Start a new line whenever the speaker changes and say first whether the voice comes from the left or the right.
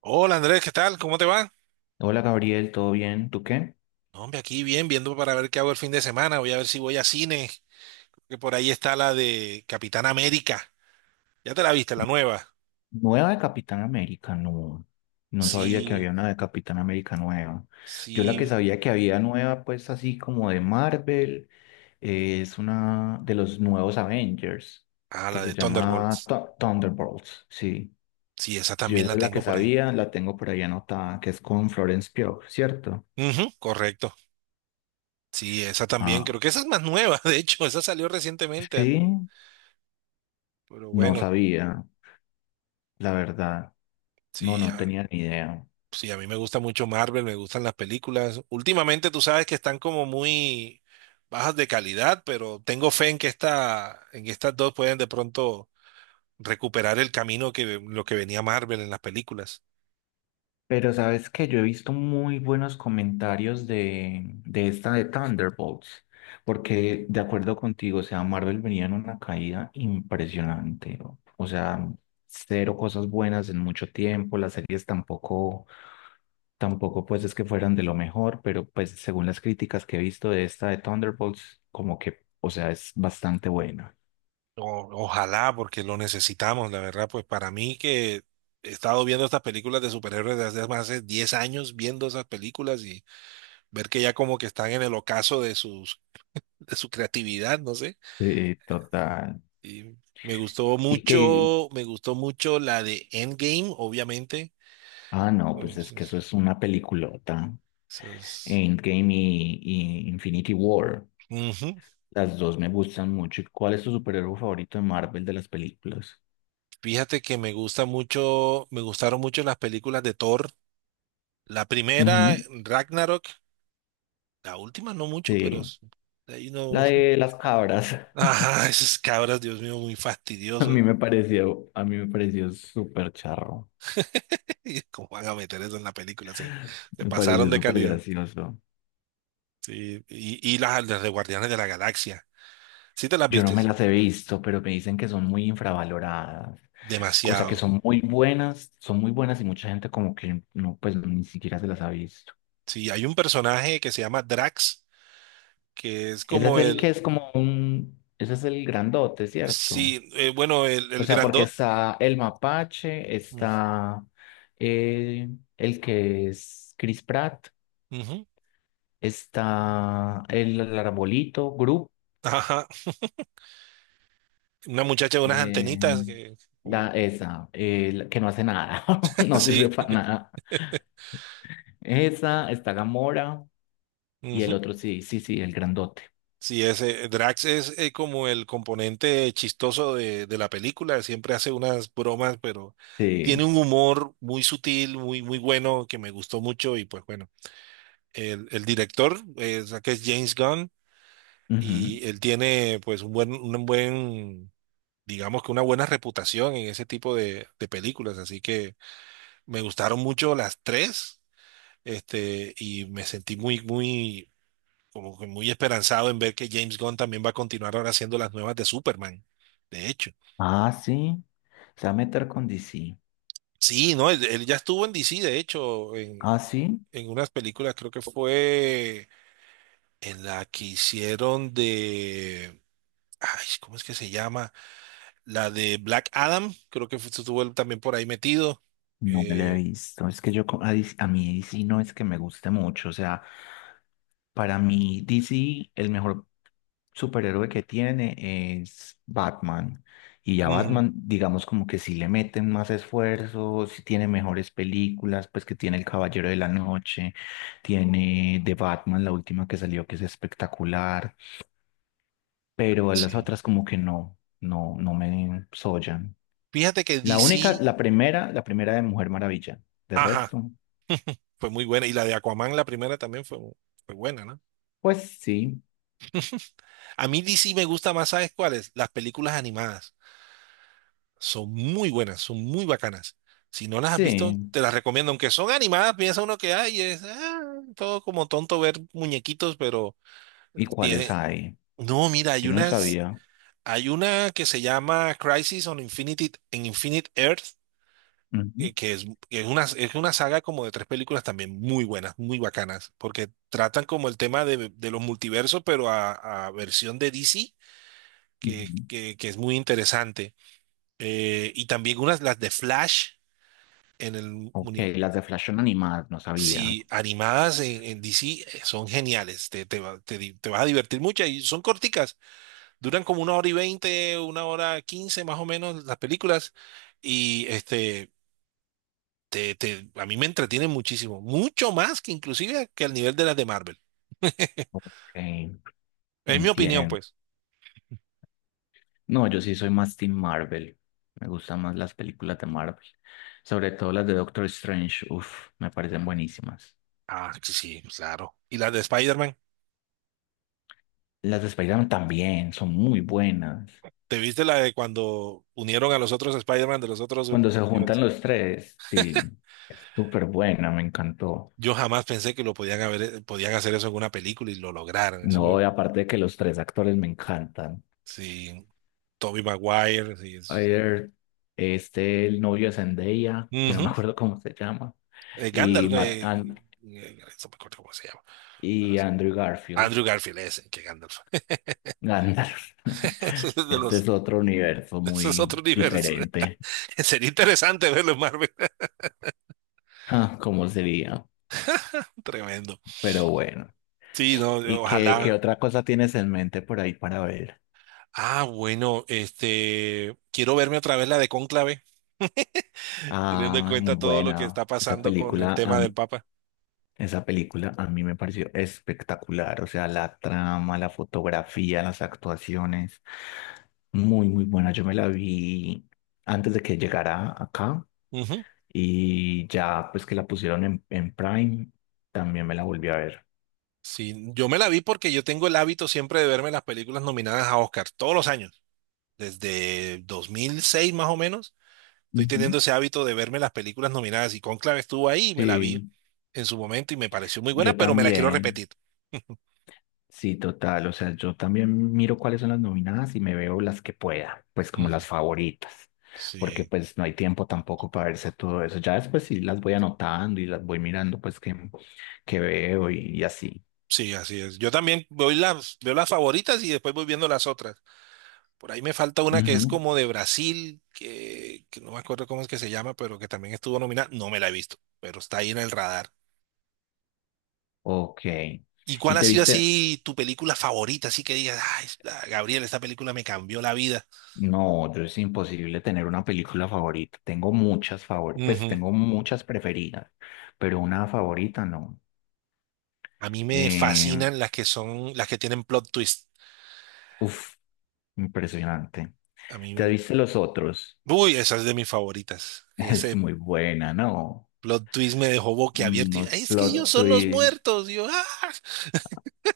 right: Hola Andrés, ¿qué tal? ¿Cómo te va?
left: Hola Gabriel, ¿todo bien? ¿Tú qué?
right: No, hombre, aquí bien, viendo para ver qué hago el fin de semana. Voy a ver si voy a cine, que por ahí está la de Capitán América. ¿Ya te la viste, la nueva?
left: Nueva de Capitán América, no. No sabía que había
right: Sí,
left: una de Capitán América nueva. Yo la que
right: sí.
left: sabía que había nueva, pues así como de Marvel, es una de los nuevos Avengers,
right: Ah,
left: que
right: la
left: se
right: de
left: llama
right: Thunderbolts.
left: Thunderbolts, sí.
right: Sí, esa
left: Yo
right: también
left: esa
right: la
left: es la que
right: tengo por ahí.
left: sabía, la tengo por ahí anotada, que es con Florence Pugh, ¿cierto?
right: Ujú, correcto. Sí, esa también.
left: Ah,
right: Creo que esa es más nueva, de hecho. Esa salió recientemente.
left: sí,
right: Pero
left: no
right: bueno,
left: sabía, la verdad. No,
right: sí.
left: no tenía ni idea.
right: Sí, a mí me gusta mucho Marvel, me gustan las películas. Últimamente tú sabes que están como muy bajas de calidad, pero tengo fe en que esta, en que estas dos pueden de pronto recuperar el camino que lo que venía Marvel en las películas.
left: Pero sabes que yo he visto muy buenos comentarios de esta de Thunderbolts, porque de acuerdo contigo, o sea, Marvel venía en una caída impresionante, o sea, cero cosas buenas en mucho tiempo, las series tampoco, tampoco pues es que fueran de lo mejor, pero pues según las críticas que he visto de esta de Thunderbolts, como que, o sea, es bastante buena.
right: Ojalá, porque lo necesitamos, la verdad, pues para mí que he estado viendo estas películas de superhéroes desde hace más de 10 años, viendo esas películas y ver que ya como que están en el ocaso de sus, de su creatividad, no sé.
left: Sí, total.
right: Y me gustó
left: Y que,
right: mucho, me gustó mucho la de Endgame, obviamente.
left: ah, no, pues
right: Pues,
left: es que eso es una peliculota.
right: eso es-
left: Endgame y Infinity War.
right: Ujú.
left: Las dos me gustan mucho. ¿Cuál es tu superhéroe favorito de Marvel de las películas?
right: Fíjate que me gusta mucho, me gustaron mucho las películas de Thor. La primera,
left: Ujú.
right: Ragnarok, la última no mucho,
left: Sí,
right: de ahí no.
left: la de las cabras.
right: Ajá, esas cabras, Dios mío, muy
left: A
right: fastidiosos.
left: mí me pareció, a mí me pareció súper charro.
right: ¿Cómo van a meter eso en la película? Se
left: Me
right: pasaron
left: pareció
right: de
left: súper
right: calidad.
left: gracioso.
right: Sí, y las de Guardianes de la Galaxia. ¿Sí te las
left: Yo no
right: viste?
left: me las he visto, pero me dicen que son muy infravaloradas. O sea, que
right: Demasiado.
left: son muy buenas y mucha gente como que no, pues ni siquiera se las ha visto.
right: Sí, hay un personaje que se llama Drax, que es
left: Ese es
right: como
left: el que
right: el,
left: es como un, ese es el grandote, ¿cierto?
right: sí, bueno, el,
left: O
right: el
left: sea, porque
right: grandot.
left: está el mapache,
right: Mm,
left: está eh, el que es Chris Pratt,
right: ujú.
left: está el arbolito, Group,
right: Ajá. Una muchacha de unas
left: eh,
right: antenitas que, como-
left: la, esa, la que no hace nada, no sirve
right: sí,
left: para nada. Esa, está Gamora y el
right: ujú.
left: otro sí, sí, sí, el grandote.
right: Sí, ese Drax es como el componente chistoso de la película, siempre hace unas bromas, pero tiene
left: Sí.
right: un humor muy sutil, muy, muy bueno, que me gustó mucho y pues bueno, el director, que es James Gunn,
left: Ujú.
right: y él tiene pues un buen digamos que una buena reputación en ese tipo de películas. Así que me gustaron mucho las tres, y me sentí como que muy esperanzado en ver que James Gunn también va a continuar ahora haciendo las nuevas de Superman. De hecho,
left: Ah, sí, se va a meter con DC.
right: sí, no, él ya estuvo en DC, de hecho, en,
left: Ah, sí.
right: en unas películas, creo que fue en la que hicieron de. Ay, ¿cómo es que se llama? La de Black Adam, estuvo él también por ahí metido.
left: No me la he
right: Eh,
left: visto. Es que yo a, a mí DC no es que me guste mucho. O sea, para mí DC el mejor superhéroe que tiene es Batman. Y ya
right: Ujú,
left: Batman, digamos como que si le meten más esfuerzo, si tiene mejores películas, pues que tiene El Caballero de la Noche, tiene The Batman, la última que salió, que es espectacular, pero las
right: así.
left: otras como que no, no, no me sollan.
right: Fíjate que
left: La única,
right: DC,
left: la primera de Mujer Maravilla. De
right: ajá,
left: resto.
right: fue muy buena. Y la de Aquaman, la primera también fue buena, ¿no?
left: Pues sí,
right: A mí DC me gusta más, ¿sabes cuáles? Las películas animadas. Son muy buenas, son muy bacanas. Si no las has visto,
left: sí.
right: te las recomiendo. Aunque son animadas, piensa uno que hay, es todo como tonto ver muñequitos, pero
left: ¿Y cuáles
right: tiene.
left: hay?
right: No, mira, hay
left: Yo no
right: unas,
left: sabía.
right: hay una que se llama Crisis on Infinity, en Infinite Earth
left: Ujú,
right: es una saga como de tres películas también muy buenas, muy bacanas, porque tratan como el tema de los multiversos, pero a versión de DC, que,
left: ujú.
right: que, que es muy interesante. Y también unas, las de Flash en el
left: Ok,
right: uni-
left: las de Flash son animadas, no sabía.
right: Sí, animadas en DC son geniales, te, va- te di- te vas a divertir mucho y son corticas, duran como una hora y veinte, una hora quince más o menos las películas y a mí me entretiene muchísimo, mucho más que inclusive que al nivel de las de Marvel.
left: Ok,
right: Es mi opinión,
left: entiendo.
right: pues.
left: No, yo sí soy más Team Marvel. Me gustan más las películas de Marvel. Sobre todo las de Doctor Strange. Uf, me parecen buenísimas.
right: Ah, sí, sí, claro. ¿Y las de Spider-Man?
left: Las de Spider-Man también son muy buenas.
right: ¿Te viste la de cuando unieron a los otros Spider-Man de los otros
left: Cuando se juntan
right: universos?
left: los tres, sí, es súper buena, me encantó.
right: Yo jamás pensé que lo podían haber, podían hacer eso en una película y lo lograron.
left: No, y aparte de que los tres actores me encantan.
right: Sí, Tobey Maguire, sí.
left: Ayer, este, el novio de Zendaya, que no me
right: Ujú.
left: acuerdo cómo se llama, y,
right: Gandalf,
left: Matt, An-
right: no me acuerdo cómo se llama. Ahora
left: y
right: sí.
left: Andrew Garfield,
right: Andrew Garfield, ese, que Gandalf.
left: Gandalf.
right: Ese es de
left: Este
right: los,
left: es otro universo
right: ese es
left: muy
right: otro universo.
left: diferente.
right: Sería interesante verlo en Marvel.
left: Ah, ¿cómo sería?
right: Tremendo.
left: Pero bueno.
right: Sí, no,
left: ¿Y qué, qué
right: ojalá.
left: otra cosa tienes en mente por ahí para ver?
right: Ah, bueno, quiero verme otra vez la de Cónclave, teniendo en
left: Ah,
right: cuenta
left: muy
right: todo lo que
left: buena.
right: está
left: Esa
right: pasando con el
left: película
right: tema del Papa.
left: esa película a mí me pareció espectacular, o sea, la trama, la fotografía, las actuaciones, muy, muy buena. Yo me la vi antes de que llegara acá
right: Ujú.
left: y ya pues que la pusieron en Prime, también me la volví a ver.
right: Sí, yo me la vi porque yo tengo el hábito siempre de verme las películas nominadas a Oscar todos los años, desde 2006 más o menos. Estoy
left: Ujú.
right: teniendo ese hábito de verme las películas nominadas y Cónclave estuvo ahí y me la
left: Sí,
right: vi en su momento y me pareció muy buena,
left: yo
right: pero me la quiero
left: también.
right: repetir.
left: Sí, total. O sea, yo también miro cuáles son las nominadas y me veo las que pueda, pues como
right: Ujú.
left: las favoritas, porque
right: Sí.
left: pues no hay tiempo tampoco para verse todo eso. Ya después sí las voy anotando y las voy mirando, pues que veo y así.
right: Sí, así es. Yo también voy las, veo las favoritas y después voy viendo las otras. Por ahí me falta una que es
left: Ujú.
right: como de Brasil, que no me acuerdo cómo es que se llama, pero que también estuvo nominada. No me la he visto, pero está ahí en el radar.
left: Ok.
right: ¿Y cuál
left: ¿Y
right: ha
left: te
right: sido
left: viste?
right: así tu película favorita? Así que digas, ay, Gabriel, esta película me cambió la vida.
left: No, yo es imposible tener una película favorita. Tengo muchas favoritas, pues
right: Ujú.
left: tengo muchas preferidas, pero una favorita no.
right: A mí me
left: Eh,
right: fascinan las que son, las que tienen plot twist.
left: uf, impresionante.
right: A mí,
left: ¿Te viste los otros?
right: uy, esa es de mis favoritas.
left: Es
right: Ese
left: muy buena, ¿no?
right: plot twist me dejó boquiabierto. Y,
left: Unos
right: "Ay, es que
left: plot
right: ellos son los
left: twists.
right: muertos. Y yo, ah,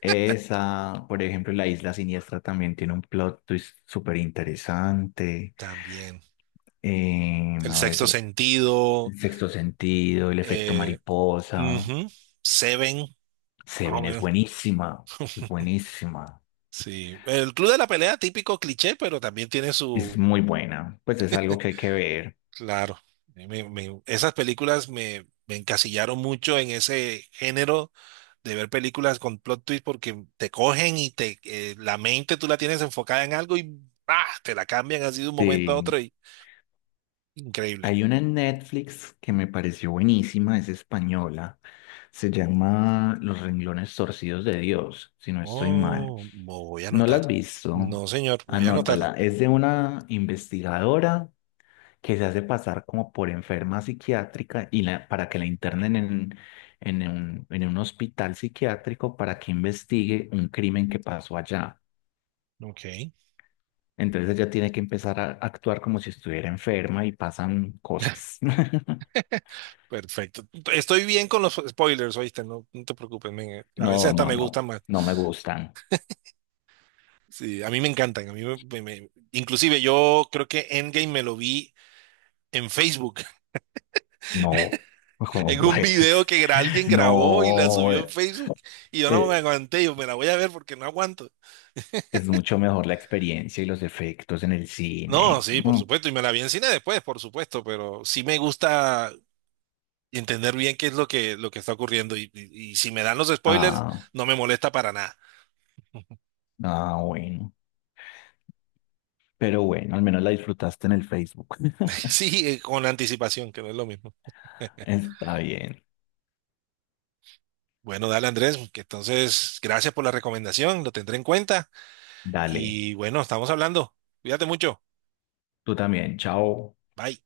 left: Esa, por ejemplo, La Isla Siniestra también tiene un plot twist súper interesante.
right: también. El
left: A
right: sexto
left: ver,
right: sentido,
left: El Sexto Sentido, El Efecto
right: eh,
left: Mariposa.
right: ujú, Seven, más o
left: Seven es
right: menos.
left: buenísima, es buenísima.
right: Sí. El Club de la Pelea, típico cliché, pero también tiene
left: Es
right: su.
left: muy buena. Pues es algo que hay que ver.
right: Claro. Esas películas me encasillaron mucho en ese género de ver películas con plot twist porque te cogen y te la mente tú la tienes enfocada en algo y ¡ah! Te la cambian así de un momento a
left: Sí.
right: otro y increíble.
left: Hay una en Netflix que me pareció buenísima, es española. Se llama Los renglones torcidos de Dios, si no estoy mal.
right: Oh, voy a
left: ¿No la
right: anotar.
left: has visto?
right: No, señor, voy a anotarla.
left: Anótala. Es de una investigadora que se hace pasar como por enferma psiquiátrica y para que la internen en un hospital psiquiátrico para que investigue un crimen que pasó allá.
right: Ok.
left: Entonces ella tiene que empezar a actuar como si estuviera enferma y pasan cosas.
right: Perfecto. Estoy bien con los spoilers, oíste, no, no te preocupes, men, a
left: No,
right: veces hasta
left: no,
right: me
left: no,
right: gustan más.
left: no me gustan.
right: Sí, a mí me encantan, a mí inclusive yo creo que Endgame me lo vi en Facebook,
left: No, como
right: en un
left: pues,
right: video que alguien grabó y la
left: no,
right: subió en Facebook y yo no me
left: eh,
right: aguanté, yo me la voy a ver porque no aguanto.
left: es mucho mejor la experiencia y los efectos en el
right: No,
left: cine.
right: sí, por
left: Mm.
right: supuesto, y me la vi en cine después, por supuesto, pero sí me gusta entender bien qué es lo que, está ocurriendo y si me dan los spoilers,
left: Ah,
right: no me molesta para nada.
left: ah, bueno. Pero bueno, al menos la disfrutaste en el Facebook.
right: Sí, con anticipación, que no es lo mismo.
left: Está bien.
right: Bueno, dale Andrés, que entonces gracias por la recomendación, lo tendré en cuenta
left: Dale,
right: y bueno, estamos hablando. Cuídate mucho.
left: tú también. Chao.
right: Bye.